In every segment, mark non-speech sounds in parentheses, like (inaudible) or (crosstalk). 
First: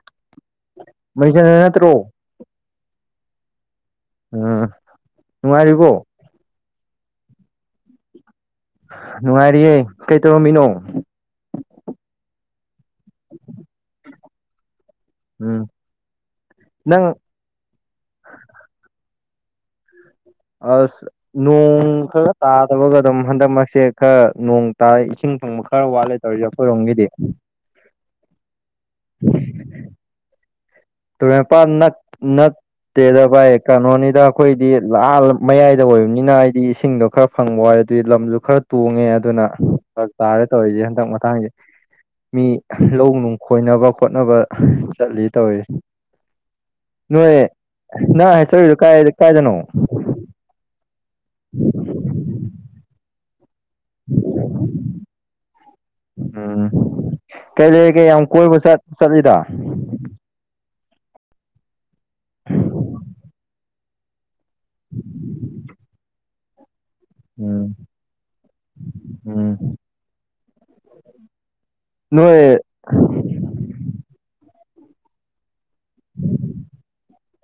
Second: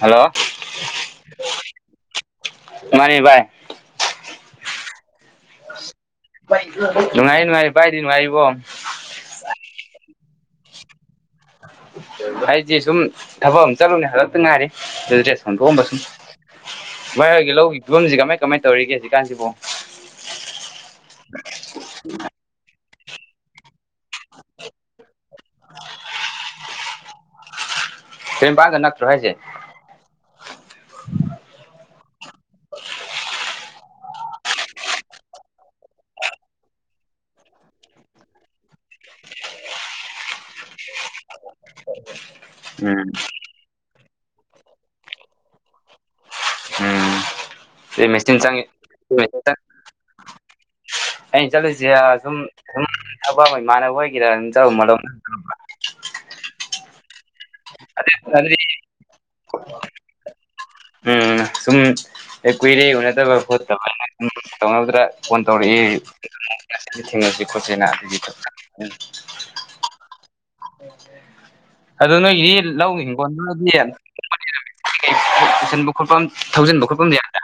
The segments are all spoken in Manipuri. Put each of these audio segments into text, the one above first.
ꯍꯜꯂꯣ ꯃꯁꯠꯇ꯭ꯔꯣ ꯃꯥꯅꯤꯚꯥꯏ ꯎꯝ ꯅꯨꯡꯉꯥꯏꯔꯤꯕꯣ ꯅꯨꯡꯉꯥꯏ ꯅꯨꯡꯉꯥꯏ ꯄꯥꯏꯗꯤ ꯅꯨꯡꯉꯥꯏꯔꯤꯕꯣ ꯅꯨꯡꯉꯥꯏꯔꯤꯌꯦꯦ ꯀꯩ ꯇꯧꯔꯝꯃꯤꯅꯣ ꯑꯩꯗꯤꯦ ꯁꯨꯝ ꯊꯕꯛ ꯑꯃ ꯆꯠꯂꯨꯅꯦ ꯍꯟꯗꯛꯇ ꯉꯥꯏꯔꯤ ꯎꯝ ꯍꯜꯗꯣꯛꯑꯝꯕꯁꯤꯅꯤ ꯅꯪ ꯚꯥꯏ ꯍꯣꯏꯒꯤ ꯂꯧꯒꯤ ꯐꯤꯕꯝꯁꯤ ꯀꯃꯥꯏ ꯀꯃꯥꯏꯅ ꯇꯧꯔꯤꯒꯦ ꯍꯧꯖꯤꯛꯀꯥꯟꯁꯤꯕꯨꯣ ꯑ ꯅꯣꯡ ꯈꯔ ꯇꯥꯗꯕꯒ ꯑꯗꯨꯝ ꯍꯟꯗꯛꯃꯛꯁꯦ ꯈꯔ ꯅꯣꯡ ꯇꯥ ꯏꯁꯤꯡ ꯐꯪꯕ ꯈꯔ ꯋꯥꯠꯂꯦ ꯇꯖꯥꯄꯨꯔꯔ ꯍꯪꯗꯤ ꯀꯔꯤꯝ ꯄꯒ ꯅꯠꯇ꯭ꯔꯣ ꯍꯥꯏꯁꯦ ꯄ ꯅ ꯅ ꯇꯦꯗ ꯚꯏ ꯀꯩꯅꯣꯅꯤꯗ ꯑꯩꯈꯣꯏꯗꯤ ꯂꯥꯜ ꯃꯌꯥꯏꯗ ꯑꯣꯏꯕꯅꯤꯅ ꯍꯥꯏꯗꯤ ꯏꯁꯤꯡꯗꯣ ꯈꯔ ꯐꯪꯕ ꯋꯥꯏ ꯑꯗꯨꯗꯤ ꯂꯝꯁꯨ ꯈꯔ ꯇꯣꯡꯉꯦ ꯑꯗꯨꯅ ꯐꯔꯛ ꯇꯔꯦ ꯇꯧꯔꯤꯁꯦ ꯍꯟꯗꯛ ꯃꯊꯥꯡꯁꯦ ꯃꯤ ꯎꯝ ꯂꯧ ꯅꯨꯡ ꯈꯣꯏꯅꯕ ꯈꯣꯠꯅꯕ ꯆꯜꯂꯤꯠ ꯇꯧꯋ ꯎꯝ ꯅꯣꯏ ꯑꯗꯩ ꯅꯪ ꯃꯦꯆꯤꯟ ꯆꯪꯉꯤ ꯍꯥꯏꯆꯔꯤꯗꯣ ꯀꯥꯏ ꯀꯥꯏꯗꯅꯣ ꯑꯩꯅ ꯆꯠꯂꯨꯁꯦ ꯁꯨꯝ ꯁ ꯑꯄꯥꯕ ꯏꯃꯥꯟꯅꯕ ꯑꯣꯏꯒꯦꯔꯥ ꯑꯗꯨꯝ ꯆꯠꯂꯨ ꯎꯝ ꯀꯩ ꯂꯩꯔꯤꯒꯦ ꯌꯥꯝ ꯀꯣꯏꯕ ꯑꯗꯨꯗꯤ ꯆꯠꯂꯤꯗ ꯎꯝ ꯁꯨꯝ ꯑꯦ ꯀꯨꯏꯔꯦ ꯎꯅꯗꯕ ꯈꯣꯠꯇꯕ ꯇꯧꯧꯗ꯭ꯔꯥ ꯐꯣꯟ ꯇꯧꯔꯛꯏ ꯊꯦꯡꯉꯁꯦ ꯎꯝ ꯀꯣꯁꯦꯅ ꯎ ꯎꯝ ꯑꯗꯨꯣ ꯅꯣꯏꯒꯤꯗꯤ ꯅꯣꯏ ꯂꯧ ꯍꯤꯡꯈꯣꯟꯗꯨꯔꯗꯤ ꯄꯨꯁꯟꯕ ꯈꯣꯠꯄ ꯊꯧꯖꯤꯟꯕ ꯈꯣꯠꯐꯝꯗꯤ ꯌꯥꯗ꯭ꯔꯥ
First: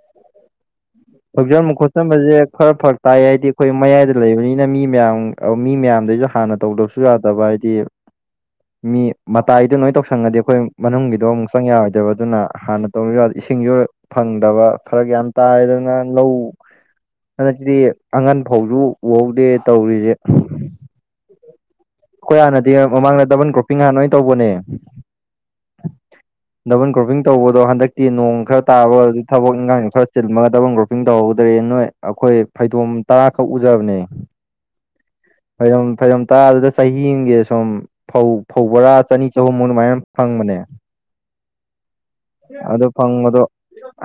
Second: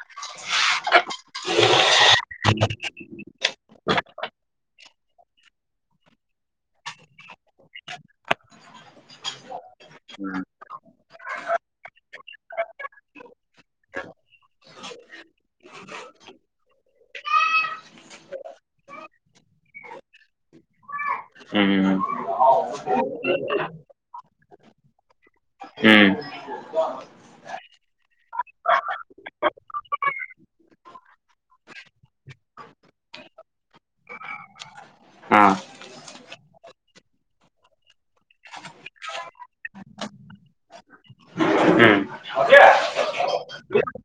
ꯍꯧꯆꯕ ꯈꯣꯠꯆꯟꯕꯁꯦ ꯈꯔ ꯐꯔꯛ ꯇꯥꯏ ꯍꯥꯏꯗꯤ ꯑꯩꯈꯣꯏ ꯃꯌꯥꯏꯗ ꯂꯩꯕꯅꯤꯅ ꯃꯤ ꯃꯌꯥꯝ ꯃꯤ ꯃꯌꯥꯝꯗꯩꯁꯨ ꯍꯥꯟꯅ ꯇꯧꯗꯕꯁꯨ ꯌꯥꯗꯕ ꯍꯥꯏ ꯃꯤ ꯃꯇꯥꯏꯗꯨ ꯅꯣꯏ ꯇꯧꯁꯪꯉꯗꯤ ꯑꯩꯈꯣꯏ ꯃꯅꯨꯡꯒꯤꯗꯣ ꯑꯃꯨꯛ ꯆꯪ ꯌꯥꯔꯣꯏꯗꯕ ꯑꯗꯨꯅ ꯍꯥꯟꯅ ꯇꯧꯔꯗꯤ ꯏꯁꯤꯡꯁꯨ ꯐꯪꯗꯕ ꯈꯔ ꯒ꯭ꯌꯥꯟ ꯇꯥꯔꯗꯅ ꯑꯉꯥꯡ ꯂꯧ ꯍꯟꯗꯛꯛꯇꯗꯤ ꯑꯉꯟ ꯐꯥꯎꯁꯨ ꯎꯍꯧꯗꯦ ꯇꯧꯔꯤꯁꯦ ꯎꯝ ꯑꯩꯈꯣꯏ ꯍꯥꯟꯅꯗꯤ ꯃꯃꯥꯡꯗ ꯗꯕꯟ ꯀ꯭ꯔꯣꯄꯤꯡ ꯍꯥꯟꯅ ꯑꯣꯏꯅ ꯇꯧꯕꯅꯦ ꯎꯝ ꯗꯕꯜ ꯒ꯭ꯔꯣꯄꯤꯡ ꯇꯧꯕꯗꯣ ꯍꯟꯗꯛꯀꯤ ꯅꯣꯡ ꯈꯔ ꯇꯥꯕ ꯊꯕꯛ ꯏꯟꯈꯥꯡ ꯈꯔ ꯆꯤꯟꯜꯂꯒ ꯗꯕꯟ ꯒ꯭ꯔꯣꯄꯤꯡ ꯇꯧꯍꯧꯗ꯭ꯔꯦ ꯅꯣꯏ ꯑꯩꯈꯣꯏ ꯐꯩꯗꯣꯝ ꯇꯔꯥꯈꯛ ꯎꯖꯕꯅꯦ ꯎꯝ ꯐꯩꯔꯣ ꯐꯩꯔꯣ ꯇꯥ ꯑꯗꯨꯗ ꯆꯍꯤꯒꯤ ꯁꯨꯝ ꯐꯧ ꯐꯧ ꯕꯣꯔꯥ ꯆꯅꯤ ꯆꯍꯨꯝꯃꯨ ꯑꯗꯨꯃꯥꯏꯅ ꯑꯗꯨꯝ ꯐꯪꯕꯅꯦ ꯎꯝ ꯎꯝ ꯑꯗꯨ ꯐꯪꯕꯗꯣ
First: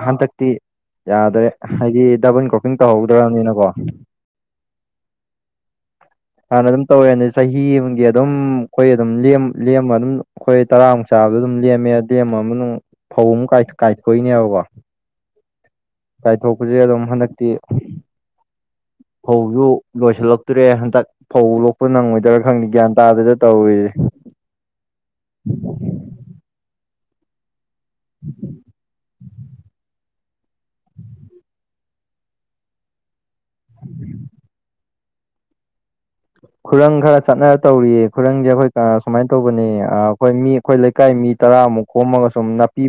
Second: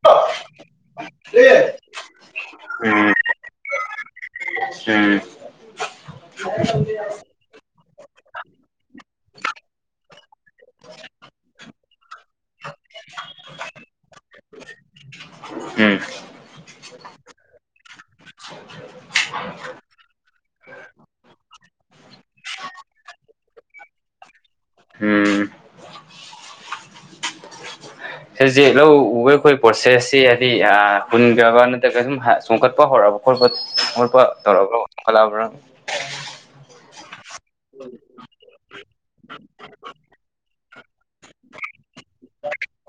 ꯍꯟꯗꯛꯇꯤ ꯌꯥꯗ꯭ꯔꯦ ꯍꯥꯏꯗꯤ ꯗꯕꯟ ꯀ꯭ꯔꯣꯄꯤꯡ ꯇꯧꯍꯧꯗ꯭ꯔꯕꯅꯤꯅꯀꯣ ꯎꯝ ꯍꯥꯟꯅ ꯑꯗꯨꯝ ꯇꯧꯋꯦꯅꯤ ꯆꯍꯤ ꯑꯃꯒꯤ ꯑꯗꯨꯝ ꯑꯩꯈꯣꯏ ꯑꯗꯨꯝ ꯂꯦꯝꯕ ꯑꯗꯨꯝ ꯑꯩꯈꯣꯏ ꯇꯔꯥꯃꯨꯛ ꯆꯥꯕꯗ ꯑꯗꯨꯝ ꯂꯦꯝꯃꯦ ꯇꯦꯝꯕ ꯃꯅꯨꯡ ꯐꯧ ꯑꯃꯨꯛ ꯀꯥꯏꯊꯣꯛꯏꯅꯦꯕꯀꯣ ꯎꯝ ꯀꯥꯏꯊꯣꯛꯄꯁꯦ ꯑꯗꯨꯝ ꯍꯟꯗꯛꯇꯤ ꯐꯧꯁꯨ ꯂꯣꯏꯁꯤꯜꯂꯛꯇ꯭ꯔꯦ ꯍꯟꯗꯛ ꯐꯧ ꯂꯣꯛꯄ ꯅꯪꯉꯣꯏꯗ ꯔ ꯈꯪꯅꯤ ꯒ꯭ꯌꯥꯟ ꯇꯥꯗꯗ ꯇꯧꯔꯤꯁꯦ ꯎꯝ ꯁꯤꯁꯦꯛ ꯂꯧ ꯎꯕ ꯑꯩꯈꯣꯏ ꯄ꯭ꯔꯣꯁꯦꯁꯁꯤꯦ ꯍꯥꯏꯗꯤ ꯍꯨꯟꯈ꯭ꯔꯕ ꯅꯠꯇ꯭ꯔꯒ ꯁꯨꯝ ꯆꯣꯡꯈꯠꯄ ꯍꯧꯔꯛꯑꯕ ꯀꯄ ꯀꯣꯄꯧꯔꯕ꯭ꯔꯣ ꯀꯜꯂꯑꯕ꯭ꯔꯥ ꯈꯨꯔꯪ ꯈꯔ ꯆꯠꯅꯔ ꯇꯧꯔꯤꯌꯦ ꯈꯨꯔꯪꯁꯦ ꯑꯩꯈꯣꯏ ꯁꯨꯃꯥꯏꯅ ꯇꯧꯕꯅꯦ ꯑꯩꯈꯣꯏ ꯃꯤ ꯑꯩꯈꯣꯏ ꯂꯩꯀꯥꯏ ꯃꯤ ꯇꯔꯥꯃꯨꯛ ꯈꯣꯝꯃꯒ ꯁꯨꯝ ꯅꯥꯄꯤ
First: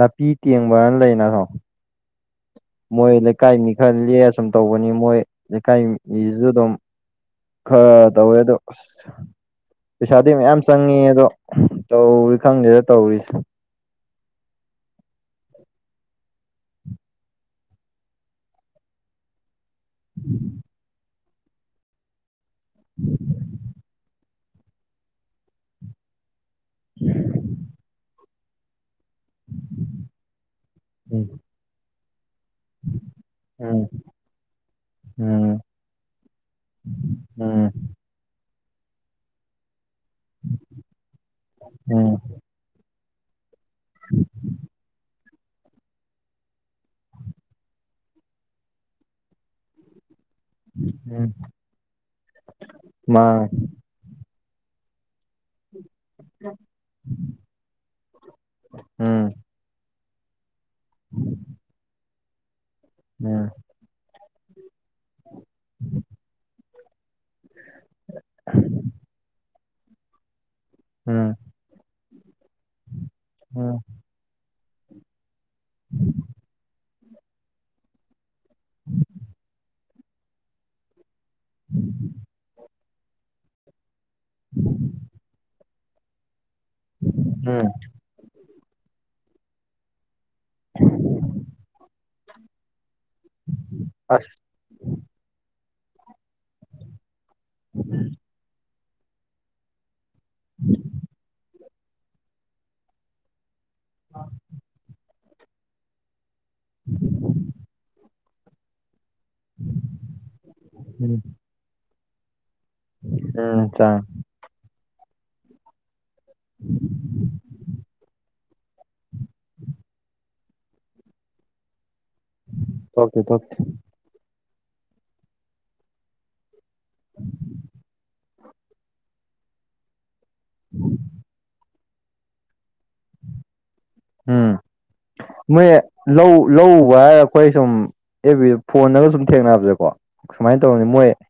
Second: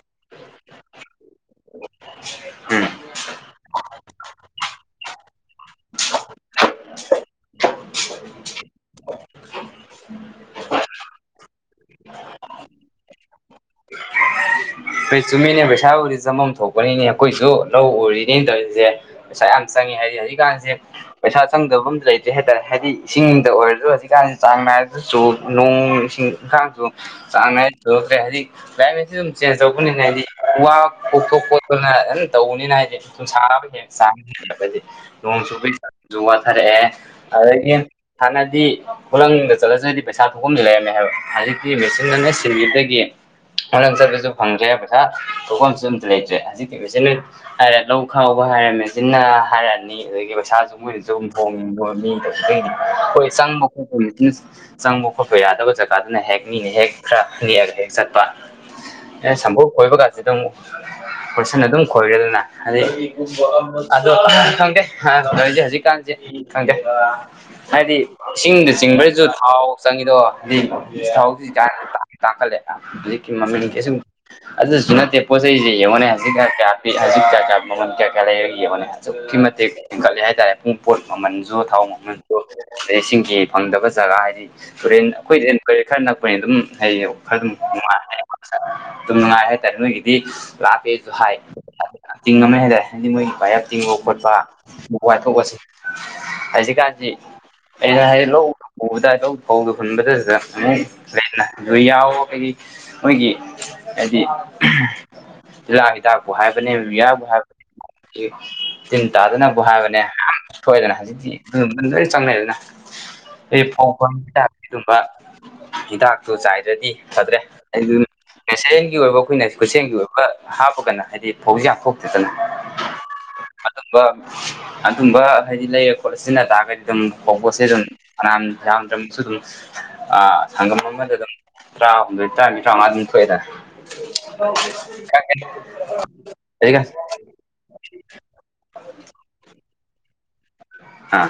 ꯅꯥꯄꯤ ꯇꯦꯡꯕꯅ ꯂꯩꯅꯁꯨꯣ ꯎꯝ ꯃꯣꯏ ꯂꯩꯀꯥꯏ ꯃꯤ ꯈꯔ ꯂ ꯁꯨꯝ ꯇꯧꯕꯅꯤ ꯃꯣꯏ ꯂꯩꯀꯥꯏ ꯃꯤꯁꯨ ꯑꯗꯨꯝ ꯍ ꯇꯧꯌꯦꯗ ꯄꯩꯁꯥꯗꯤ ꯃꯌꯥꯝ ꯆꯪꯉꯤ ꯑꯗꯣ ꯇꯧꯔꯤ ꯈꯪꯗꯦꯗ ꯇꯧꯔꯤꯁꯦ ꯑꯩꯩ ꯆꯨꯝꯃꯤꯅꯦ ꯄꯩꯁꯥꯕꯨꯗꯤ ꯆꯐꯝꯝ ꯊꯣꯛꯄꯅꯤꯅꯦ ꯑꯩꯈꯣꯏꯁꯨ ꯂꯧ ꯎꯔꯤꯅꯦꯅ ꯇꯧꯔꯤꯁꯦ ꯄꯩꯁꯥ ꯌꯥꯝ ꯆꯪꯉꯤ ꯍꯥꯏꯗꯤ ꯍꯧꯖꯤꯛꯀꯥꯟꯁꯦ ꯄꯩꯁꯥ ꯆꯪꯗꯕ ꯑꯃꯇ ꯂꯩꯇꯦ ꯍꯧꯖꯤꯛ ꯍꯥꯏꯇꯥꯔꯦ ꯍꯥꯏꯗꯤ ꯏꯁꯤꯡꯗ ꯑꯣꯏꯔꯁꯨ ꯍꯧꯖꯤꯛꯀꯥꯟꯁꯤꯦ ꯆꯥꯡ ꯅꯥꯏꯔꯗꯁꯨ ꯅꯣꯡ ꯏꯁꯤꯡ ꯊꯥꯡ ꯆ ꯍꯥꯏ ꯌꯥ (unintelligible) ꯆꯦꯟ ꯇꯧꯕꯅꯤꯅꯦ ꯍꯥꯏꯗꯤ ꯋꯥ ꯎꯝ ꯈꯣꯠꯇꯣꯛ ꯈꯣꯠꯇꯣꯛꯅ ꯇꯧꯅꯤꯅ ꯍꯥꯏꯗꯤ ꯁꯥꯕ ꯍꯦꯟꯅ ꯎꯝ ꯆꯥ ꯍꯠꯂꯛꯄꯗꯤ ꯅꯣꯡ ꯆꯨꯕꯩ ꯆꯁꯨ ꯋꯥꯊꯔꯛꯑꯦ ꯎꯝ ꯑꯗꯒꯤ ꯍꯥꯟꯅꯗꯤ ꯈꯨꯂꯪꯗ ꯆꯠꯂꯁꯤ꯭ꯔꯗꯤ ꯄꯩꯁꯥ ꯊꯣꯛꯐꯝꯗꯤ ꯂꯩꯔꯝꯃꯦ ꯍꯥꯏꯕ ꯍꯧꯖꯤꯛꯇꯤ ꯎꯝ ꯎꯝ ꯃꯦꯆꯤꯟꯅ ꯂꯣꯏ ꯁꯤꯟꯈꯤꯗꯒꯤ ꯈꯨꯂꯪ ꯆꯠꯄꯁꯨ ꯐꯪꯗ꯭ꯔꯦ ꯄꯩꯁꯥ ꯊꯣꯛꯐꯝꯁꯨ ꯑꯝ ꯂꯩꯇ꯭ꯔꯦ ꯍꯧꯖꯤꯛꯀꯤꯤ (unintelligible) ꯍꯥꯏꯔ ꯂꯧ ꯈꯥꯎꯕ ꯍꯥꯏꯔꯃꯦ ꯆꯟꯅ ꯍꯥꯏꯔꯛꯑꯅꯤ ꯑꯗꯨ ꯏꯁꯩꯥꯁꯨ ꯃꯣꯏꯅꯁꯨ ꯑꯗꯨꯝ ꯎꯝ ꯍꯣꯡꯅꯤꯡꯕ ꯃꯤꯗꯗꯩꯗꯤ ꯃꯥ ꯍꯣꯏ ꯆꯪꯕ ꯈꯣꯠꯄ ꯆꯪꯕ ꯈꯣꯠꯄ ꯌꯥꯗꯕ ꯖꯒꯥꯗꯨꯅ ꯍꯦꯛ ꯃꯤꯅ ꯍꯦꯛ ꯈꯔ ꯅꯦꯛꯑꯒ ꯍꯦꯛ ꯆꯠꯄ ꯎꯝ ꯑꯦ ꯁꯝꯝꯕꯨ ꯈꯣꯏꯕ ꯀꯥꯟꯁꯤ ꯑꯗꯨꯝ ꯄꯣꯏꯠꯁꯟꯅ ꯑꯗꯨꯝ ꯈꯣꯏꯔꯦꯗꯅ ꯑꯗꯩ ꯎꯝ ꯑꯗꯣ ꯈꯪꯗꯦ ꯅꯁꯦ ꯍꯧꯖꯤꯛꯀꯥꯟꯁꯦ ꯈꯪꯗꯦ ꯍꯥꯏꯗꯤ ꯏꯁꯤꯡꯗ ꯆꯤꯡꯕ꯭ꯔꯁꯨ ꯊꯥꯎ ꯆꯪꯉꯗꯣ ꯍꯥꯏꯗꯤ ꯎꯝ ꯊꯥꯎꯁꯤ ꯇꯥꯛꯈꯠꯂꯦ ꯍꯧꯖꯤꯛꯀꯤ ꯎꯝ ꯃꯃꯤꯡꯒꯤꯁ ꯑꯗꯨꯁꯨ ꯅꯠꯇꯦ ꯄꯣ ꯆꯩꯁꯤꯦ ꯌꯦꯡꯉꯅꯦ ꯍꯧꯖꯤꯛ ꯀꯌꯥ ꯍꯧꯖꯤꯛ ꯀꯌꯥ ꯀꯌꯥ ꯃꯃꯜ ꯀꯌꯥ ꯀꯌꯥ ꯂꯩꯔꯒ ꯌꯦꯡꯉꯅꯦ ꯑꯁꯨꯛꯀꯤ ꯃꯇꯤꯛ ꯍꯦꯟꯒꯠꯂꯦ ꯍꯥꯏꯇꯥꯔꯦ ꯄꯨꯡ ꯄꯣꯠ ꯃꯃꯟꯁꯨ ꯊꯥꯎ ꯃꯃꯟꯁꯨ ꯑꯗꯩ ꯏꯁꯤꯡꯒꯤ ꯐꯪꯗꯕ ꯖꯒꯥ ꯍꯥꯏꯗꯤ ꯇꯨꯔꯦꯟ ꯑꯩꯈꯣꯏꯖꯦ ꯀꯩ ꯈꯔ ꯅꯛꯄꯅꯤ ꯑꯗꯨꯝ ꯍꯩꯌꯦ ꯈꯔ ꯎꯝ ꯅꯨꯡꯉꯥꯏ ꯗꯨꯝ ꯅꯨꯡꯉꯥꯏ ꯍꯥꯏꯇꯥꯔꯦ ꯅꯣꯏꯒꯤꯗꯤ ꯂꯥꯛꯄꯦꯁꯨ ꯍꯥꯏ ꯇꯤꯡꯉꯝꯃꯦ ꯍꯥꯏꯇꯥꯔꯦ ꯍꯥꯏꯗꯤ ꯃꯣꯏ ꯄꯥꯏꯔꯛ ꯇꯤꯡꯕ ꯑꯁ ꯈꯣꯠꯄ ꯋꯥꯊꯣꯛꯑꯁꯤ ꯍꯖꯤꯛꯀꯥꯟꯁꯤ ꯑꯩꯅ ꯍꯥꯏꯔꯦ ꯂꯧ ꯎꯕꯗ ꯑꯗꯨꯝ ꯐꯧꯗꯨ ꯍꯨꯟꯕꯗꯗ ꯑꯃꯨꯛ ꯂꯤꯟꯅ ꯑꯗꯨ ꯌꯥꯎ ꯍꯥꯏꯗꯤ ꯃꯣꯏꯒꯤ ꯍꯥꯏꯗꯤ ꯖꯤꯂꯥꯒꯤ ꯍꯤꯗꯥꯛꯄ ꯍꯥꯏꯕꯅꯦ ꯕꯤꯌꯥꯕꯨ ꯍꯥꯏꯕꯅꯦ ꯇꯤꯟ ꯇꯥꯗꯅꯕꯕꯨ ꯍꯥꯏꯕꯅꯦ ꯌꯥꯝ ꯊꯣꯛꯑꯦꯗꯅ ꯎꯝ ꯍꯧꯖꯤꯛꯇꯤ ꯂꯣꯏ ꯆꯪꯅꯩꯗꯅ ꯑꯩ ꯎꯝ ꯐꯥꯎ ꯆꯥꯡ ꯐ ꯍꯤꯗꯥꯛꯀꯤ ꯑꯗꯨꯒꯕ ꯍꯤꯗꯥꯛ ꯇꯨ ꯆꯥꯏꯗ꯭ꯔꯗꯤ ꯐꯗ꯭ꯔꯦ ꯀꯁꯔꯦꯟꯒꯤ ꯑꯣꯏꯕ ꯑꯩꯈꯣꯏꯅ ꯈꯨꯁꯦꯝꯒꯤ ꯑꯣꯏꯕ ꯍꯥꯞꯄꯒꯅ ꯍꯥꯏꯗꯤ ꯐꯧꯁ ꯌꯥꯝꯊꯣꯛꯇꯗꯅ ꯊꯣꯛꯇꯦ ꯊꯣꯛꯦ ꯑꯗꯨꯝꯕ ꯑꯗꯨꯝꯕ ꯍꯥꯏꯗꯤ ꯂꯩꯔ ꯈꯣꯠꯂ ꯁꯤꯖꯤꯟꯅ ꯇꯥꯔꯒꯗꯤ ꯑꯗꯨꯝ ꯍꯧꯕꯁꯦ ꯑꯗꯨꯝ ꯐꯅꯥꯝ ꯌꯥꯝꯗ꯭ꯔꯃꯛꯁꯨ ꯑꯗꯨꯝ ꯑꯥ ꯁꯪꯒꯝ ꯑꯃꯗ ꯑꯗꯨꯝ ꯇꯔꯥꯍꯨꯝꯗꯣꯏ ꯇꯔꯥꯃꯔꯤ ꯇꯔꯥꯎꯉꯥ ꯑꯗꯨꯝ ꯇꯣꯑꯦꯗꯥ ꯎꯝ ꯈꯪꯒꯅꯤ ꯃꯣꯏ ꯂꯧ ꯂꯧ ꯎꯕ ꯍꯥꯏꯔ ꯑꯈꯣꯏ ꯁꯨꯝ ꯑꯦꯕ ꯕꯤꯗ ꯐꯣꯟꯗꯒ ꯁꯨꯝ ꯊꯦꯡꯅꯕꯗꯀꯣ ꯁꯨꯃꯥꯏꯅ ꯇꯧꯔꯕꯅꯤ ꯃꯣꯏ ꯑꯥ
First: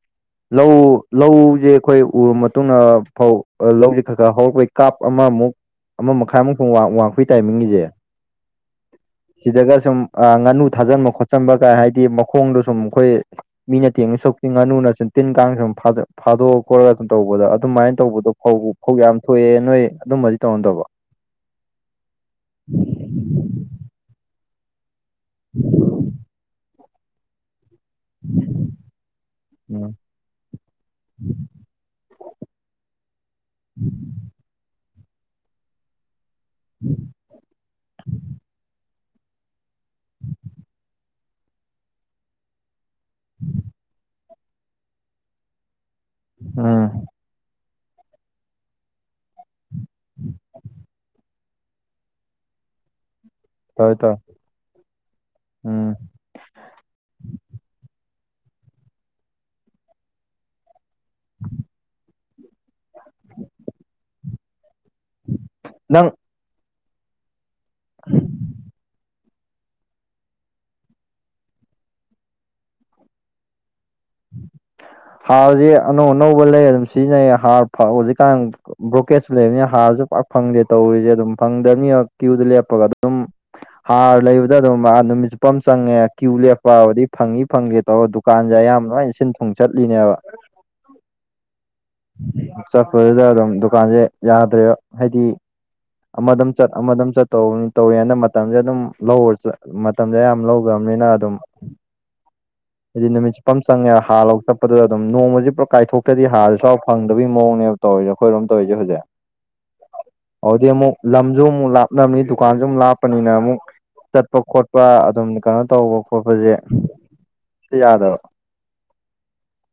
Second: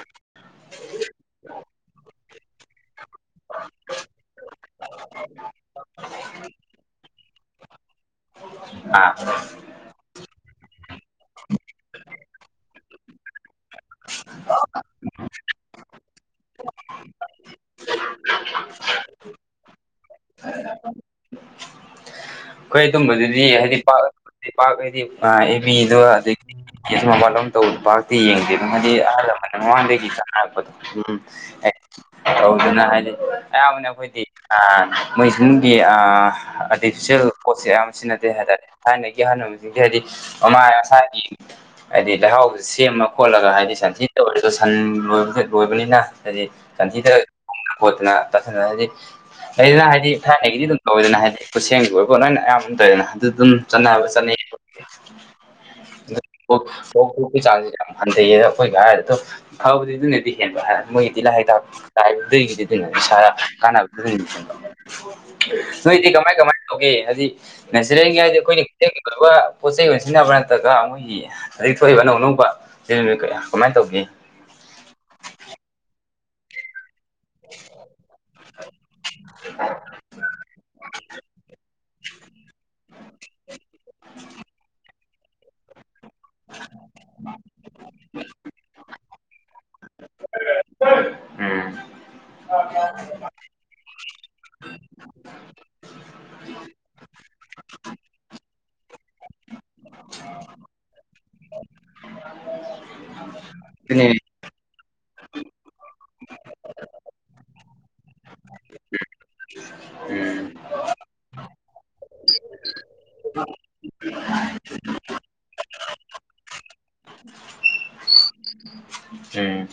ꯂꯧ ꯂꯧꯖꯦ ꯑꯈꯣꯏ ꯎꯔ ꯃꯇꯨꯡꯗꯥ ꯐꯧ ꯑ ꯂꯧꯖꯤ ꯈꯥ ꯈꯥ ꯍꯧꯔꯛꯄꯩ ꯀꯥꯞ ꯑꯃꯃꯨꯛ ꯑꯃ ꯃꯈꯥꯏꯃꯨꯛ ꯋꯥ ꯋꯥꯡꯄꯩ ꯇꯥꯏꯃꯤꯡꯒꯤꯖꯦ ꯑ ꯁꯤꯗꯒ ꯁꯨꯝ ꯉꯥꯅꯨ ꯊꯥꯖꯟꯕ ꯈꯣꯠꯆꯟꯕꯒ ꯍꯥꯏꯗꯤ ꯃꯈꯣꯡꯗꯣ ꯁꯨꯝ ꯑꯩꯈꯣꯏ ꯃꯤꯅ ꯇꯦꯡꯗꯣꯏ ꯁꯔꯨꯛꯄꯨꯗꯤ ꯉꯥꯅꯨꯅ ꯁꯨꯟ ꯇꯤꯟ ꯀꯥꯡꯁꯨꯝ ꯐꯥꯗꯣꯛꯑ ꯈꯣꯠ ꯑꯗꯨꯝ ꯇꯧꯕꯗ ꯑꯗꯨꯃꯥꯏꯅ ꯇꯧꯕꯗꯣ ꯐꯧ ꯐꯧ ꯌꯥꯝ ꯊꯣꯛꯑꯦ ꯅꯣꯏ ꯑꯗꯨꯝꯕꯗꯤ ꯇꯧꯅꯗꯕꯣ ꯑꯈꯣꯏ ꯑꯗꯨꯨꯝꯕꯗꯨꯗꯤ ꯍꯥꯏꯗꯤ ꯄꯥꯛ ꯄꯥꯛ ꯍꯥꯏꯗꯤ ꯑ ꯑꯦꯃꯦꯗꯣ ꯑꯗꯒꯤ ꯀꯦꯁ ꯃꯄꯥꯥꯜꯂꯣꯝ ꯇꯧꯕ ꯗꯤ ꯌꯦꯡꯗꯦ ꯑꯗꯨꯝ ꯍꯥꯏꯗꯤ ꯑꯍꯜ ꯂꯃꯟ ꯎꯝ ꯃꯃꯥꯡꯗꯒꯤ ꯆꯥꯅꯔꯛꯄꯗꯣ ꯎꯝ (unintelligible) ꯇꯧꯗꯨꯅ ꯍꯥꯏꯗꯤ ꯑꯌꯥꯝꯕꯅ ꯑꯩꯈꯣꯏꯗꯤ ꯃꯣꯏꯁꯤꯡꯒꯤ ꯑ ꯑꯥꯔꯇꯤꯐꯤꯁꯦꯜ ꯄꯣꯠꯁꯦ ꯑꯌꯥꯝꯕ ꯁꯤꯖꯤꯟꯅꯗꯦ ꯍꯥꯏ ꯇꯔꯦ ꯊꯥꯏꯅꯒꯤ ꯑꯍꯟ ꯂꯝꯟꯁꯤꯡꯗꯤ ꯍꯥꯏꯗꯤ ꯑꯃꯥ ꯁꯥꯒꯤ ꯍꯥꯏꯗꯤ ꯂꯩꯍꯥꯎꯁꯨ ꯂꯂꯁꯦꯝꯃ ꯈꯣꯠꯂꯒ ꯍꯥꯏꯗꯤ ꯁꯟꯊꯤ ꯇꯑꯣꯏꯔꯖꯨ ꯁꯟ ꯂꯣꯏꯕꯗꯥ ꯂꯣꯏꯕꯅꯤꯅ ꯍꯥꯏꯗꯤ ꯎꯝ ꯁꯟꯊꯤꯗꯒꯥ (unintelligible) ꯗꯣꯠꯇꯅ (unintelligible) ꯍꯥꯏꯗꯤ ꯂꯩꯗꯅ ꯍꯥꯏꯗꯤ ꯊꯥꯏꯅꯒꯤꯗꯤ ꯑꯗꯨꯝ ꯇꯧꯋꯦꯗꯅ ꯍꯥꯏꯗꯤ ꯈꯨꯠꯁꯦꯝꯒꯤ ꯑꯣꯏꯕꯣ ꯅꯪꯅ ꯑꯌꯥꯝꯕ ꯑꯃ ꯇꯧꯋꯦꯗꯅ ꯑꯗꯨ ꯑꯗꯨꯝ ꯇꯧꯋꯦ ꯆꯥꯅꯕ ꯇꯧꯋꯦ ꯆꯥꯅꯩ ꯗꯨ ꯎꯝ ꯑꯣ ꯀꯣꯛ ꯑꯣꯛꯀꯤ ꯆꯥꯡꯁꯦ ꯌꯥꯝ ꯍꯟꯊꯩꯌꯦ ꯑꯩꯈꯣꯏꯒ ꯍꯥꯏꯔꯗꯣ ꯐꯕꯗꯤ ꯑꯗꯨꯅꯗꯤ ꯍꯦꯟꯕ ꯍꯥ ꯃꯣꯏꯒꯤꯗꯤ ꯂꯥꯍꯦꯇꯥ ꯍꯥꯏꯕꯗꯨꯒꯤꯗꯤ ꯑꯗꯨꯅ (unintelligible) ꯅꯣꯏꯗꯤ ꯅꯪ ꯀꯃꯥꯏ ꯀꯃꯥꯏꯅ ꯇꯧꯒꯦ ꯍꯥꯏꯗꯤ ꯅꯦꯆꯔꯦꯜꯒꯤ ꯍꯥꯏꯗꯤ ꯑꯩꯈꯣꯏꯒꯤ (unintelligible) ꯑꯗꯨꯒ ꯄꯣꯠ ꯆꯩꯩ ꯑꯣꯏꯅ ꯁꯤꯖꯤꯟꯅꯕ ꯅꯠꯇ꯭ꯔꯒ ꯃꯣꯏꯒꯤ ꯍꯖꯤꯛ ꯊꯣꯛꯏꯕ ꯑꯅꯧ ꯑꯅꯧꯕ ꯁꯦꯝꯃꯤ ꯀꯌꯥ ꯀꯃꯥꯏꯅ ꯇꯧꯅꯤ ꯍꯥꯔꯁꯦ ꯑꯅꯧ ꯑꯅꯧꯕ ꯂꯩ ꯑꯗꯨꯝ ꯁꯤꯖꯤꯟꯅꯩꯌꯦ ꯍꯥꯔ ꯍꯧꯖꯤꯛꯀꯥꯟ ꯕ꯭ꯔꯣꯀꯦꯠꯁꯨ ꯂꯩꯕꯅꯤꯅ ꯍꯥꯔꯁꯨ ꯄꯥꯛ ꯐꯪꯗꯦ ꯇꯧꯔꯤꯁꯦ ꯑꯗꯨꯝ ꯐꯪꯗꯕꯅꯤꯅ ꯀ꯭ꯌꯨꯗ ꯂꯦꯞꯄꯒ ꯑꯗꯨꯝ ꯍꯥꯔ ꯂꯩꯕꯗ ꯑꯗꯨꯝ ꯑꯥꯥ ꯅꯨꯃꯤꯠ ꯆꯨꯞ ꯄꯝ ꯆꯪꯉꯦ ꯀ꯭ꯌꯨ ꯂꯦꯞꯄ ꯍꯧꯔꯗꯤ ꯐꯪꯏꯤ ꯐꯪꯗꯦ ꯇꯧꯔ ꯗꯨꯀꯥꯟꯁꯦ ꯑꯌꯥꯝ ꯁꯋꯥꯏꯖꯤ ꯁꯤꯟ ꯊꯨꯡ ꯆꯠꯂꯤꯅꯦꯕ ꯎꯝ ꯆꯠꯄꯗꯨꯗ ꯑꯗꯨꯝ ꯗꯨꯛ ꯗꯨꯀꯥꯟꯁꯦ ꯌꯥꯗ꯭ꯔꯦꯕ ꯍꯥꯏꯗꯤ ꯑꯃꯗꯝ ꯆꯠ ꯑꯃꯗꯝ ꯆꯠ ꯇꯧꯔ ꯇꯧꯔꯤꯉꯩꯗ ꯃꯇꯝꯖꯦ ꯑꯗꯨꯝ ꯂꯧꯔ ꯆꯠ ꯃꯠ ꯃꯇꯝꯖꯦ ꯑꯌꯥꯝ ꯂꯧꯂꯔꯃꯤꯅ ꯑꯗꯨꯝ ꯍꯥꯏꯗꯤ ꯅꯨꯃꯤꯠ ꯆꯨꯞꯄꯝ ꯆꯪꯉꯦ ꯑꯗꯨꯅꯦ ꯍꯥꯔ ꯂꯧ ꯆꯄ ꯑꯗꯨꯗ ꯑꯗꯨꯝ ꯅꯣꯡꯃꯖꯦ ꯄꯨꯔꯞ ꯀꯥꯏꯊꯣꯛꯇ꯭ꯔꯗꯤ ꯍꯥꯔ ꯁꯨꯐꯥꯎ ꯐꯪꯗꯕꯒꯤ ꯃꯑꯣꯡꯅꯦꯕ ꯇꯧꯔꯤꯖꯦ ꯑꯈꯣꯏꯔꯣꯝ ꯇꯧꯔꯤꯖꯦ ꯍꯧꯖꯤꯛ (inaudible) ꯎꯝ ꯑꯧꯗꯨꯗꯩ ꯑꯃꯨꯛ ꯂꯝꯖꯨ ꯑꯃꯨꯛ ꯂꯥꯞꯅꯝꯅꯤ ꯗꯨꯀꯥꯟꯖꯨ ꯃꯨꯛ ꯂꯥꯞꯄꯅꯤꯅ ꯑꯃꯨꯛ ꯆꯠꯄ ꯈꯣꯠꯄ ꯑꯗꯨꯝ ꯀꯩꯅꯣ ꯇꯧꯕ ꯈꯣꯠꯄꯖꯦ ꯍꯦꯛꯇ ꯌꯥꯗꯕ ꯎꯝ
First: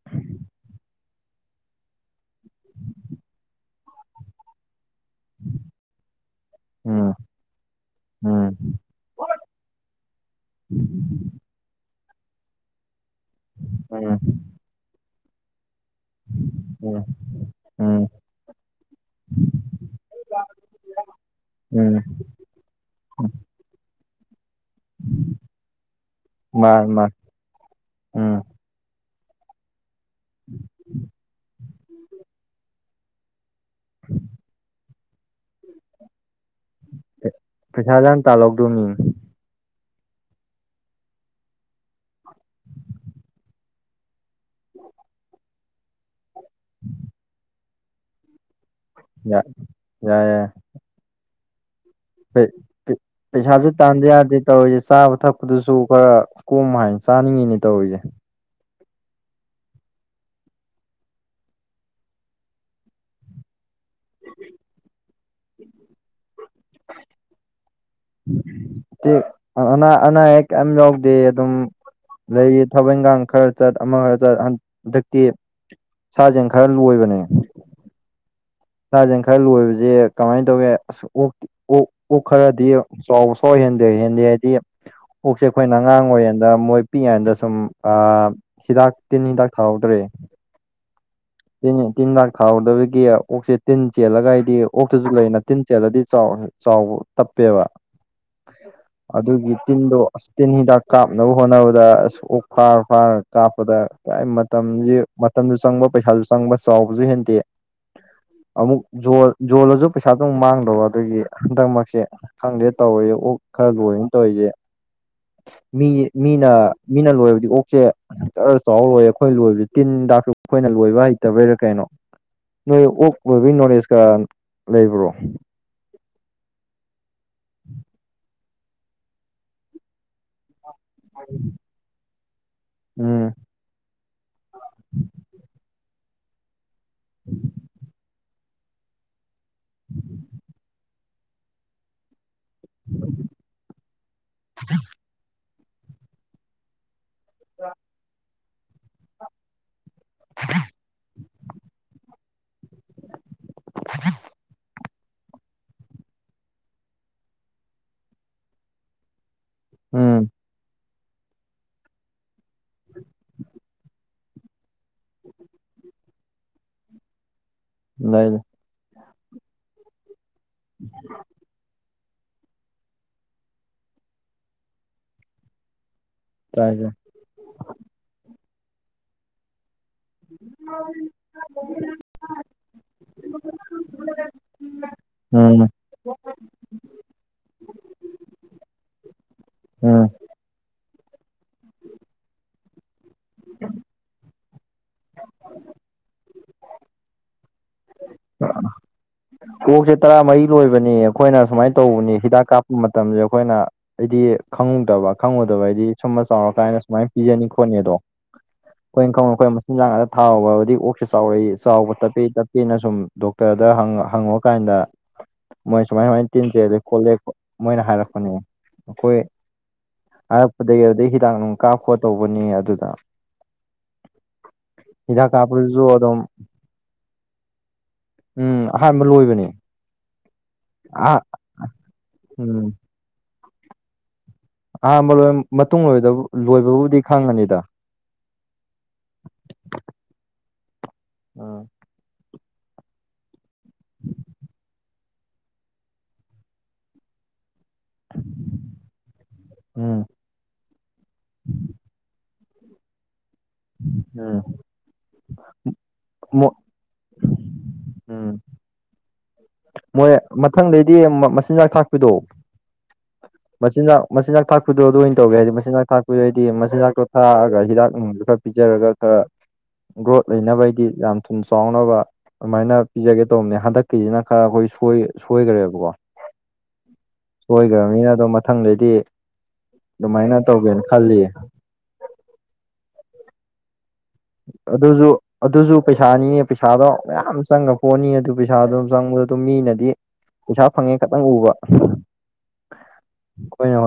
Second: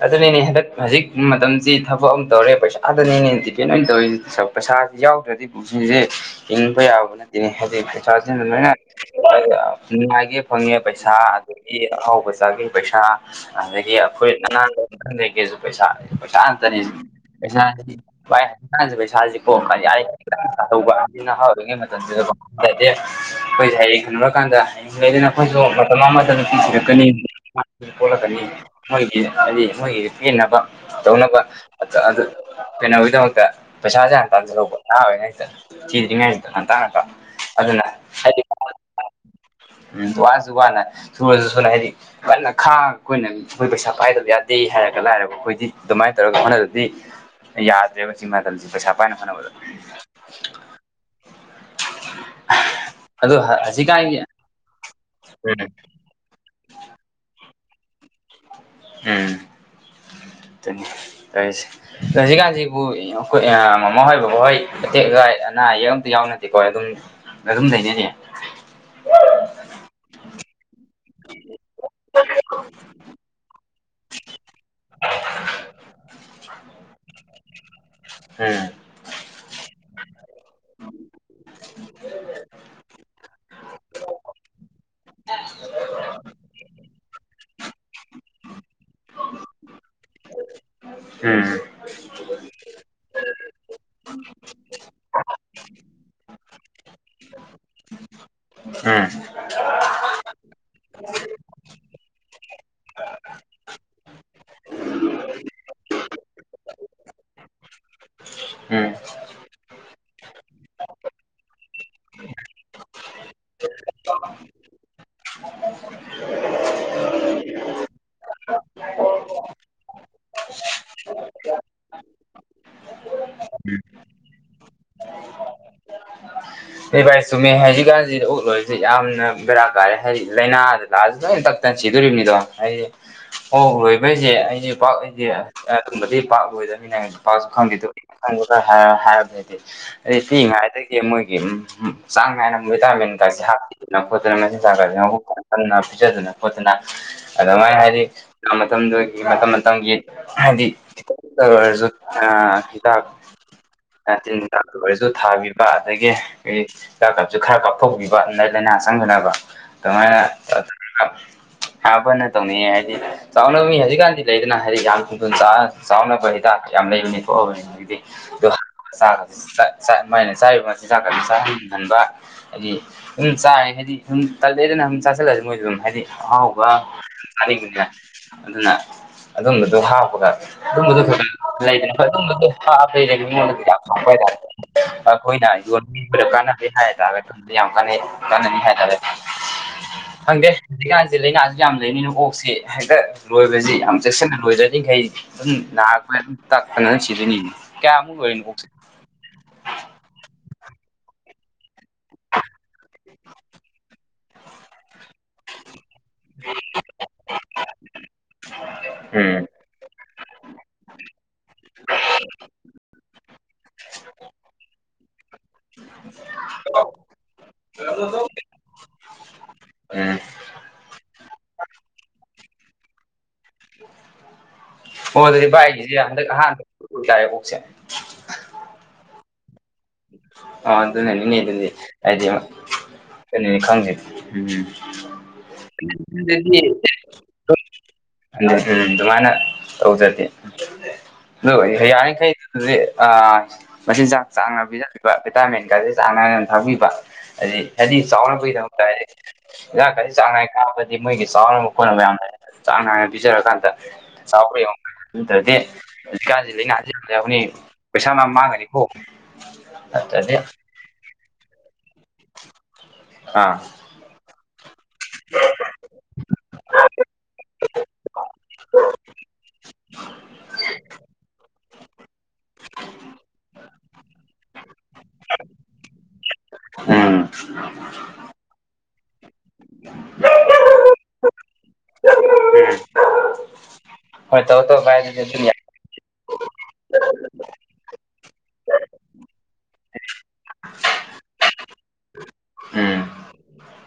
ꯑꯗꯨꯅꯤꯅꯦ ꯍꯟꯗꯛ ꯍꯧꯖꯤꯛ ꯃꯇꯝꯁꯤ ꯊꯕꯛ ꯑꯃ ꯇꯧꯔꯦ ꯄꯩꯁꯥꯗꯅꯦꯅꯦ ꯗꯤꯄꯦꯟ ꯑꯣꯏꯅ ꯇꯧꯔꯤ ꯇꯧ ꯄꯩꯁꯥꯁꯤ ꯌꯥꯎꯗ꯭ꯔꯗꯤ ꯄꯨꯟꯁꯤꯁꯦ ꯍꯤꯡꯕ ꯌꯥꯕ ꯎꯝ ꯗꯤꯅꯦ ꯍꯥꯏꯗꯤ ꯄꯩꯁꯥꯖꯤꯅ ꯎꯝ ꯂꯣꯏꯅ ꯑꯥ ꯅꯨꯡꯉꯥꯏꯒꯦ ꯐꯪꯉꯦ ꯄꯩꯁꯥ ꯑꯗꯒꯤ ꯑꯍꯥꯎꯕ ꯆꯥꯒꯦ ꯄꯩꯁꯥ ꯑꯗꯒꯤ ꯎꯝ ꯑꯩꯈꯣꯏ ꯅꯅꯥꯟ (unintelligible) ꯂꯩꯒꯦꯁꯨ ꯄꯩꯁꯥ ꯄꯩꯁꯥ ꯉꯥꯛꯇꯅꯤ ꯎꯝ ꯄꯩꯁꯥꯖꯤꯗꯤ ꯎꯝ ꯚꯥꯏ ꯍꯛꯆꯥꯡꯁꯦ ꯄꯩꯁꯥꯥꯁ ꯀꯣ (unintelligible) ꯅꯍꯔꯥꯎꯗꯔꯤꯉꯩ ꯎꯝ ꯃꯇꯝꯁꯤꯗꯀꯣ ꯌꯥꯗꯦ ꯑꯩꯈꯣꯏꯁꯦ ꯍꯥꯏꯌꯦꯡ ꯍꯟꯅꯨꯔꯀꯥꯟꯗ ꯍꯌꯦꯡ ꯁꯣꯏꯗꯅꯥ ꯑꯩꯈꯣꯏꯁꯨ ꯃꯇꯝ ꯑꯃꯗ ꯅꯨꯄꯤ ꯃꯥꯅꯤ ꯊꯤꯔꯛꯀꯅꯤ ꯃꯥꯅꯤ (unintelligible) ꯁꯨ ꯎꯝ ꯄꯣꯂꯛꯀꯅꯤ ꯒꯤ ꯍꯥꯏꯗꯤ ꯃꯣꯏꯒꯤ ꯄꯦꯟꯅꯕ ꯇꯧꯅꯕ ꯑꯗꯨ ꯄꯦꯅꯕꯩꯗꯃꯛꯇ ꯄꯩꯁꯥꯁꯦ ꯍꯥꯟꯅ ꯇꯥꯟꯁꯤꯟ ꯂꯧꯕ ꯑꯉꯥꯡ ꯑꯣꯏꯔꯤꯉꯩꯁꯤꯗ ꯊꯤꯗꯔ꯭ꯤꯉꯩꯁꯤꯗ ꯉꯥꯟꯇꯥꯅ ꯑꯗꯨꯅ ꯄꯩꯁꯥꯁꯨ ꯌꯥꯝ ꯇꯥꯜꯍꯧꯗꯣꯃꯤꯅꯦ (unintelligible) ꯎꯝ ꯋꯥꯔꯁꯨ ꯋꯥꯅ ꯁꯨꯔꯖꯨ ꯁꯨꯅ ꯑꯩꯗꯤ ꯀꯟꯅ (unintelligible) ꯈꯣꯏ ꯄꯩꯁꯥ ꯄꯥꯏꯗꯕ ꯌꯥꯗꯦ ꯍꯥꯏꯔꯒ ꯂꯥꯏꯔꯕ ꯑꯈꯣꯏꯗꯤ ꯑꯗꯨꯃꯥꯏꯅ ꯇꯧꯔꯒ ꯍꯣꯠꯅꯗꯔꯗꯤ ꯌꯥꯗ꯭ꯔꯦꯕꯆꯤꯃꯥꯇꯝꯁꯤ ꯄꯩꯁꯥ ꯄꯥꯏꯅ ꯌꯥꯏ ꯍꯣꯠꯅꯕꯗ ꯄꯩ ꯄꯤꯠ ꯑꯗꯣ ꯄꯩꯁꯥꯖꯨ ꯇꯥꯟꯗ ꯍꯧꯖꯤꯛꯀꯥꯟꯒꯤ ꯌꯥꯗꯦ ꯇꯧꯔꯤꯖꯦ ꯆꯥꯕ ꯎꯝ ꯊꯛꯄꯗꯨꯁꯨ ꯈꯔ ꯀꯣꯝ ꯃꯥꯏꯟ ꯆꯥꯅꯤꯡꯉꯤꯅꯦ ꯇꯧꯔꯤꯖꯦ (unintelligible) ꯍꯧꯖꯤꯀꯥꯟꯁꯤꯕꯨ ꯑꯩꯈꯣꯏ ꯃꯃꯥ ꯍꯣꯏ ꯕꯕꯥꯍꯣꯏ ꯑꯇꯦꯛ ꯑꯒ ꯑꯅꯥ ꯑꯌꯦꯛ ꯑꯝꯇ ꯌꯥꯎꯅꯗꯦꯀꯣ ꯑꯗꯨꯝ ꯑꯗꯨꯝ ꯂꯩꯖꯔꯤ ꯑꯅꯥ ꯑꯅꯥ ꯑꯌꯦꯛ ꯀ ꯌꯥꯎꯗꯦ ꯑꯗꯨꯝ ꯂꯩꯌꯦ ꯊꯕꯛ ꯏꯪꯈꯥꯡ ꯈꯔ ꯆꯠ ꯑꯃ ꯈꯔ ꯆꯠ ꯍꯟ ꯍꯟꯗꯛꯇꯤ ꯁꯥ ꯁꯟ ꯈꯔ ꯂꯣꯏꯕꯅꯦ (unintelligible) ꯁꯥꯖꯟ ꯈꯔ ꯂꯣꯏꯕꯁꯦ ꯀꯃꯥꯏꯅ ꯇꯧꯒꯦ ꯑꯁ ꯑꯣ ꯑꯣꯛ ꯄꯨꯛ ꯈꯔꯗꯤ ꯆꯥꯎꯕ ꯍꯦꯟꯗ ꯍꯦꯟꯗꯦ ꯍꯥꯏꯗꯤ ꯑꯣꯛꯁꯦ ꯑꯈꯣꯏꯅ ꯑꯉꯥꯡ ꯑꯣꯏꯔꯤꯌꯥꯟꯗ ꯃꯣꯏ ꯄꯤꯛꯏꯉꯩꯗ ꯁꯨꯝ ꯑꯥ ꯍꯤꯗꯥꯛ ꯇꯤꯟ ꯍꯤꯗꯥꯛ ꯊꯥꯍꯧꯗ꯭ꯔꯦ ꯎꯝ ꯇꯤꯟꯅꯦ ꯇꯤꯟ ꯍꯤꯗꯥꯛ ꯊꯥꯍꯧꯗꯕꯒꯤ ꯑꯣꯛꯁꯦ ꯇꯤꯟ ꯆꯦꯜꯂꯒ ꯑꯩꯗꯤ ꯑꯣꯛꯇꯖꯨ ꯂꯩꯅ ꯇꯤꯟ ꯆꯦꯜꯂꯗꯤ ꯆꯥꯎꯔ ꯆꯥꯎꯕ ꯇꯞꯄꯦꯕ ꯎꯝ ꯑꯗꯨꯒꯤ ꯇꯤꯟꯗꯣ ꯑꯁ ꯇꯤꯟ ꯍꯤꯗꯥꯛ ꯀꯥꯞꯅꯕ ꯍꯣꯠꯅꯕꯗ ꯑꯁ ꯑꯣꯛ ꯐꯥꯔ ꯐꯥꯔ ꯀꯥꯞꯄꯗ ꯀꯏ ꯃꯇꯝꯁꯤ ꯃꯇꯝꯁꯨ ꯆꯪꯕ ꯄꯩꯁꯥꯁꯨ ꯆꯪꯕ ꯆꯥꯎꯕꯁꯨ ꯍꯦꯟꯗꯦ ꯑꯃꯨꯛ ꯎꯝ ꯖꯣꯜ ꯖꯣꯜꯂꯖꯨ ꯄꯩꯁꯥꯗꯨ ꯑꯃꯨꯛ ꯃꯥꯡꯗꯕ ꯑꯗꯒꯤ ꯍꯟꯗꯛ ꯃꯔꯛꯁꯦ ꯈꯪꯗꯦ ꯇꯧꯔꯤꯁꯦ ꯑꯣꯛ ꯈꯔ ꯂꯣꯢꯅ ꯇꯧꯔꯤꯁꯦ ꯃꯤ ꯃꯤꯅ ꯃꯤꯅ ꯂꯣꯏꯕꯗꯤ ꯑꯣꯛꯆꯦ ꯖꯔ ꯆꯥꯎ ꯂꯣꯏꯔꯦ ꯑꯈꯣꯏ ꯂꯣꯏꯕꯖꯦ ꯇꯤꯟ ꯗꯥꯛꯁꯨ ꯑꯈꯣꯏꯅ ꯂꯣꯏꯕ ꯍꯩꯠ ꯗꯕꯩꯔ ꯀꯩꯅꯣ ꯅꯣꯏ ꯑꯣꯛ ꯂꯣꯏꯕꯒꯤ ꯅꯣꯂꯦꯖ ꯀ ꯂꯩꯕ꯭ꯔꯣ ꯑꯩ ꯚꯥꯏ ꯆꯨꯝꯃꯦ ꯍꯧꯖꯤꯛꯀꯥꯟꯁꯤ ꯎꯛꯂꯣꯏꯕꯥ ꯌꯥꯝꯅ ꯕꯔꯥ ꯀꯥꯔꯦ ꯍꯥꯏꯗꯤ ꯂꯥꯏꯅꯥꯗ ꯂꯥꯑꯁꯨ ꯂꯣꯏꯅ ꯇꯛꯇꯅ ꯁꯤꯗꯣꯔꯤꯕꯅꯤꯗꯣ ꯍꯥꯏꯗꯤ ꯎꯝ ꯑꯣ ꯂꯣꯏꯕꯩꯁꯦ ꯑꯩꯁꯦ ꯄꯥꯛꯁꯦ ꯕꯗꯤ ꯄꯥꯛ ꯂꯣꯏꯗꯕꯅꯤꯅ ꯄꯥꯛꯁꯨ ꯈꯪꯕꯤꯗ (unintelligible) ꯑꯩ ꯁꯤ ꯉꯥꯏꯗꯒꯤ ꯃꯣꯏꯒꯤ ꯎꯝ ꯍꯨꯝ ꯆꯥꯡ ꯅꯥꯏꯅꯥ (unintelligible) ꯑꯗꯨꯅ ꯄꯤꯖꯗꯅ ꯈꯣꯠꯇꯅ ꯑꯗꯨꯃꯥꯏꯅ ꯍꯥꯏꯗꯤ ꯃꯇꯝꯗꯨꯒꯤ ꯃꯇꯝ ꯃꯇꯝꯒꯤ ꯍꯥꯏꯗꯤꯔ ꯈꯤꯇꯪꯗ ꯑꯣꯏꯔꯁꯨ ꯍꯥ ꯍꯤꯗꯥꯛ ꯑ ꯇꯤꯟ ꯍꯤꯗꯥꯛꯇ ꯑꯣꯏꯔꯖꯨ ꯊꯥꯕꯤꯕ ꯑꯗꯒꯤ ꯑꯏ ꯍꯤꯗꯥꯛ ꯀꯥꯞꯁꯨ ꯈꯔ ꯀꯥꯞꯊꯣꯛꯄꯤꯕ ꯑꯗꯨꯗ ꯂꯥꯏꯅꯥ ꯆꯪꯗꯅꯕ ꯑꯗꯨꯃꯥꯏꯅ ꯎꯝ ꯇꯧ ꯑꯥ ꯍꯥꯄꯅ ꯇꯧꯅꯤꯡꯉꯦ ꯍꯥꯏꯗꯤ ꯆꯥꯎꯅꯕ ꯃꯤ ꯍꯧꯖꯤꯛꯀꯥꯟꯗꯤ ꯂꯩꯗꯅ ꯍꯥꯏꯗꯤ ꯌꯥꯝ ꯆꯥꯎꯅꯕ ꯍꯤꯗꯥꯛ ꯌꯥꯝ ꯂꯩꯕꯅꯤ ꯊꯣꯛꯑꯕꯅꯤ ꯂꯩ ꯆꯥꯛꯁꯤ ꯃꯩꯅ ꯆꯥꯔꯤꯕ ꯃ ꯆꯥꯛ ꯈꯔ ꯍꯟꯕ ꯍꯥꯏꯗꯤ ꯑꯗꯨꯨꯝ ꯆꯥꯔꯦ ꯍꯥꯏꯗꯤ ꯁꯨꯝ ꯇꯜꯂꯛꯑꯦꯗꯅ ꯁꯨꯝ ꯆꯥꯁꯤꯜꯂꯑꯗꯤ ꯃꯣꯏꯗ ꯑꯗꯨꯝ ꯍꯥꯏꯗꯤ ꯑꯍꯥꯎꯕ ꯇꯥꯏ ꯇꯥꯏ ꯆꯥꯅꯤꯡꯕꯅꯦ ꯑꯗꯨꯅ ꯑꯗꯨꯝꯕꯗꯣ ꯍꯥꯎ ꯄꯗ ꯑꯗꯨꯝꯕꯗꯨ ꯈꯔ ꯂꯩꯗꯅ ꯍ ꯑꯗꯨꯝꯕꯗꯣ ꯍꯥꯞ ꯂꯩꯔꯒ ꯃꯤꯉꯣꯟꯗ ꯗ ꯍꯥꯞꯄ ꯍꯥꯏꯇꯥꯔꯦꯅꯦ ꯑꯈꯣꯏꯅ ꯎꯝ ꯌ ꯑꯈꯣꯌꯗ ꯀꯥꯟꯅꯗꯦ ꯍꯥꯏꯇꯥꯔꯦ ꯊꯗꯤ ꯌꯥꯝ ꯀꯥꯟꯅꯩ ꯀꯥꯟꯅꯅꯤ ꯍꯥꯏꯇꯥꯔꯦ ꯎꯝ ꯈꯪꯗꯦ ꯍꯧꯖꯤꯛ ꯀꯥꯟꯁꯦ ꯂꯩꯅꯁꯦ ꯌꯥꯝ ꯂꯩꯕꯅꯤꯅ ꯑꯣꯛꯁꯤ ꯍꯦꯛꯇ ꯂꯣꯏꯕꯖꯤ ꯌꯥꯝ ꯆꯦꯛꯁꯤꯟꯅ ꯂꯣꯏꯖꯔꯤꯈꯩ ꯑꯗꯨꯝ ꯅꯥꯔꯛꯄꯏ ꯇꯥꯛꯄꯅ ꯁꯤꯗꯅꯤ ꯀꯌꯥꯃꯨ ꯂꯣꯏꯅꯣ ꯑꯣꯛꯁꯦ ꯐꯣꯛꯁꯦ ꯇꯔꯥꯃꯔꯤ ꯂꯣꯏꯕꯅꯤ ꯑꯩꯈꯣꯏꯅ ꯁꯨꯃꯥꯏꯅ ꯇꯧꯕꯅꯤ ꯍꯤꯗꯥꯛ ꯀꯥꯞꯄ ꯃꯇꯝꯁꯦ ꯑꯩꯈꯣꯏꯅ ꯑꯩꯗꯤ ꯈꯪꯡꯗꯕ ꯈꯪꯉꯨꯗꯕ ꯍꯥꯏꯗꯤ ꯁꯨꯝꯕ ꯆꯥꯎꯔ ꯀꯥꯏꯅ ꯁꯨꯃꯥꯏꯅ ꯄꯤꯔꯅꯤ ꯈꯣꯠꯅꯤꯗꯣ ꯑꯈꯣꯏꯅ ꯈꯪꯅꯣ ꯎꯝ ꯑꯩꯈꯣꯏ (unintelligible) ꯊꯥꯎꯕꯗꯤ ꯑꯣꯛꯁꯦ ꯆꯥꯎꯔꯛꯏ ꯆꯥꯎꯕ ꯇꯞꯄꯤ ꯇꯞꯄꯤꯅ ꯁꯨꯝ ꯗꯣꯛꯇꯔꯗ ꯍꯪꯉꯒ ꯐꯪꯉꯀꯥꯟꯗ ꯃꯣꯏ ꯁꯨꯃꯥꯏ ꯁꯨꯃꯥꯏꯅ ꯇꯤꯟ ꯆꯦꯜꯂꯦ ꯈꯣꯠꯂꯦ ꯃꯣꯏꯅ ꯍꯥꯏꯔꯛꯄꯅꯦ ꯑꯩꯈꯣꯏ ꯎꯝ ꯍꯥꯏꯔꯛꯄꯗꯒꯤ ꯑꯗꯨꯩ ꯍꯤꯗꯥꯛ ꯅꯨꯡ ꯀꯥꯞ ꯈꯣ ꯇꯧꯕꯅꯤ ꯑꯗꯨꯗ ꯑꯣ ꯍꯤꯗꯥꯛ ꯑꯗꯨꯗꯤ ꯚꯥꯏ ꯀꯥꯞꯄꯗꯨꯁꯨ ꯑꯩꯒꯤꯁꯦ ꯑꯗꯨꯝ ꯍꯟꯗꯛ ꯑꯍ ꯍꯟꯗꯛ ꯇꯥꯛꯑꯦ ꯄꯣꯛꯁꯦ ꯎꯝ ꯑꯍꯥꯟꯕ ꯂꯣꯏꯕꯅꯦ ꯑ ꯑꯗꯨꯅꯅꯤꯅꯦ ꯑꯗꯨꯗꯤ ꯍꯥꯏꯗꯤ ꯎꯝ ꯑꯗꯨꯅꯦ ꯈꯪꯁꯤꯦ ꯑꯍꯥꯟꯕ ꯂꯣꯏ ꯃꯇꯨꯡ ꯂꯣꯏꯗꯕ ꯎꯝꯗꯤ ꯂꯣꯏꯕꯕꯨꯗꯤ ꯈꯪꯉꯅꯤꯗ ꯎꯝ ꯑꯗꯨꯃꯥꯏꯅ ꯇꯧꯖꯗꯦ ꯑꯗꯨ ꯎꯝ ꯌꯥꯔꯤꯈꯩ ꯑ ꯃꯁꯤꯤꯟ ꯆꯥꯛ ꯆꯥ ꯄꯤꯖꯕꯤꯕ ꯚꯤꯇꯥꯃꯤꯟꯒꯁꯤꯦ ꯆꯥꯡ ꯅꯥꯏꯅ ꯊꯥꯛꯕꯤꯕ ꯍꯥꯏꯗꯤ ꯍꯥꯏꯗꯤ ꯆꯥꯎꯅꯕꯒꯤꯗꯃꯛꯇ ꯍꯥꯏꯗꯤꯥꯛ ꯎꯝ ꯈꯗꯤ ꯆꯥꯡꯅꯥ ꯕꯗꯤ ꯃꯣꯏꯒꯤ ꯆꯥꯎꯅꯕ ꯈꯣꯠꯅꯕ ꯌꯥꯝꯅ ꯆꯥꯡ ꯅꯥꯏꯅ ꯄꯤꯖꯔꯀꯥꯟꯗ ꯎꯝ ꯆꯥꯎꯈ꯭ꯔ ꯌꯦ ꯑꯗꯨ ꯇꯔꯗꯤ ꯍꯧꯖꯤꯀꯥꯁꯤ ꯂꯩꯅ ꯍꯥꯏꯖꯤ ꯑꯩꯈꯣꯏꯅꯤ ꯄꯩꯁꯥ ꯃ ꯃꯥꯡꯒꯅꯤꯀꯣ ꯃꯣꯏ ꯅꯠꯇ꯭ꯔꯗꯤ ꯃꯊꯪꯗꯩꯗꯤ ꯃꯆꯤꯟꯖꯥꯛ ꯊꯥꯛꯄꯤꯗꯣ ꯑꯥ ꯃꯆꯤꯟꯖꯥꯛ ꯃꯆꯤꯟꯖꯥꯛ ꯊꯥꯛꯄꯤꯗꯣ ꯑꯗꯨ ꯑꯣꯏꯅ ꯇꯧꯒꯦ ꯍꯥꯏꯗꯤ ꯃꯆꯤꯟꯖꯥꯛ ꯊꯥꯛꯄꯤꯗꯩꯗꯤ ꯃꯆꯤꯟꯖꯥꯛꯇꯣ ꯊꯥꯛꯑꯒ ꯍꯤꯗꯥꯛ ꯅꯨꯡꯗꯣ ꯈꯔ ꯄꯤꯖꯔꯒ ꯈꯔ ꯒ꯭ꯔꯣꯠ ꯂꯩꯅꯕꯒꯤꯗꯤ ꯌꯥꯝ ꯊꯨꯝ ꯆꯥꯎꯅꯕ ꯑꯗꯨꯃꯥꯏꯅ ꯄꯤꯖꯒꯦ ꯇꯧꯕ ꯃꯍ ꯍꯥꯗꯀꯤꯅ ꯈꯔ ꯑꯩꯈꯣꯏ ꯁꯣꯏꯈ꯭ꯔꯦꯕꯀꯣ ꯎꯝ ꯁꯣꯏꯈ꯭ꯔꯕꯅꯤꯅ ꯑꯗꯣ ꯃꯊꯪꯗꯩꯗꯤ ꯑꯗꯨꯃꯥꯏꯅ ꯇꯧꯒꯦꯅ ꯈꯜꯂꯤ ꯍꯣꯏ ꯇꯧ ꯑꯗꯨꯁꯨ ꯀꯥꯏ ꯑꯗꯨꯁꯨ ꯄꯩꯁꯥꯅꯤꯅꯦ ꯄꯩꯁꯥꯗꯣ ꯃꯌꯥꯝ ꯆꯪꯉ ꯄꯣꯠꯅꯤ ꯑꯗꯨ ꯄꯩꯁꯥ ꯑꯗꯨꯝ ꯆꯪꯕꯗ ꯑꯗꯨꯝ ꯃꯤꯅꯗꯤ ꯄꯩꯁꯥ ꯐꯪꯉꯦ ꯈꯇꯪ ꯎꯕ ꯎꯝ ꯀꯣꯏ ꯑ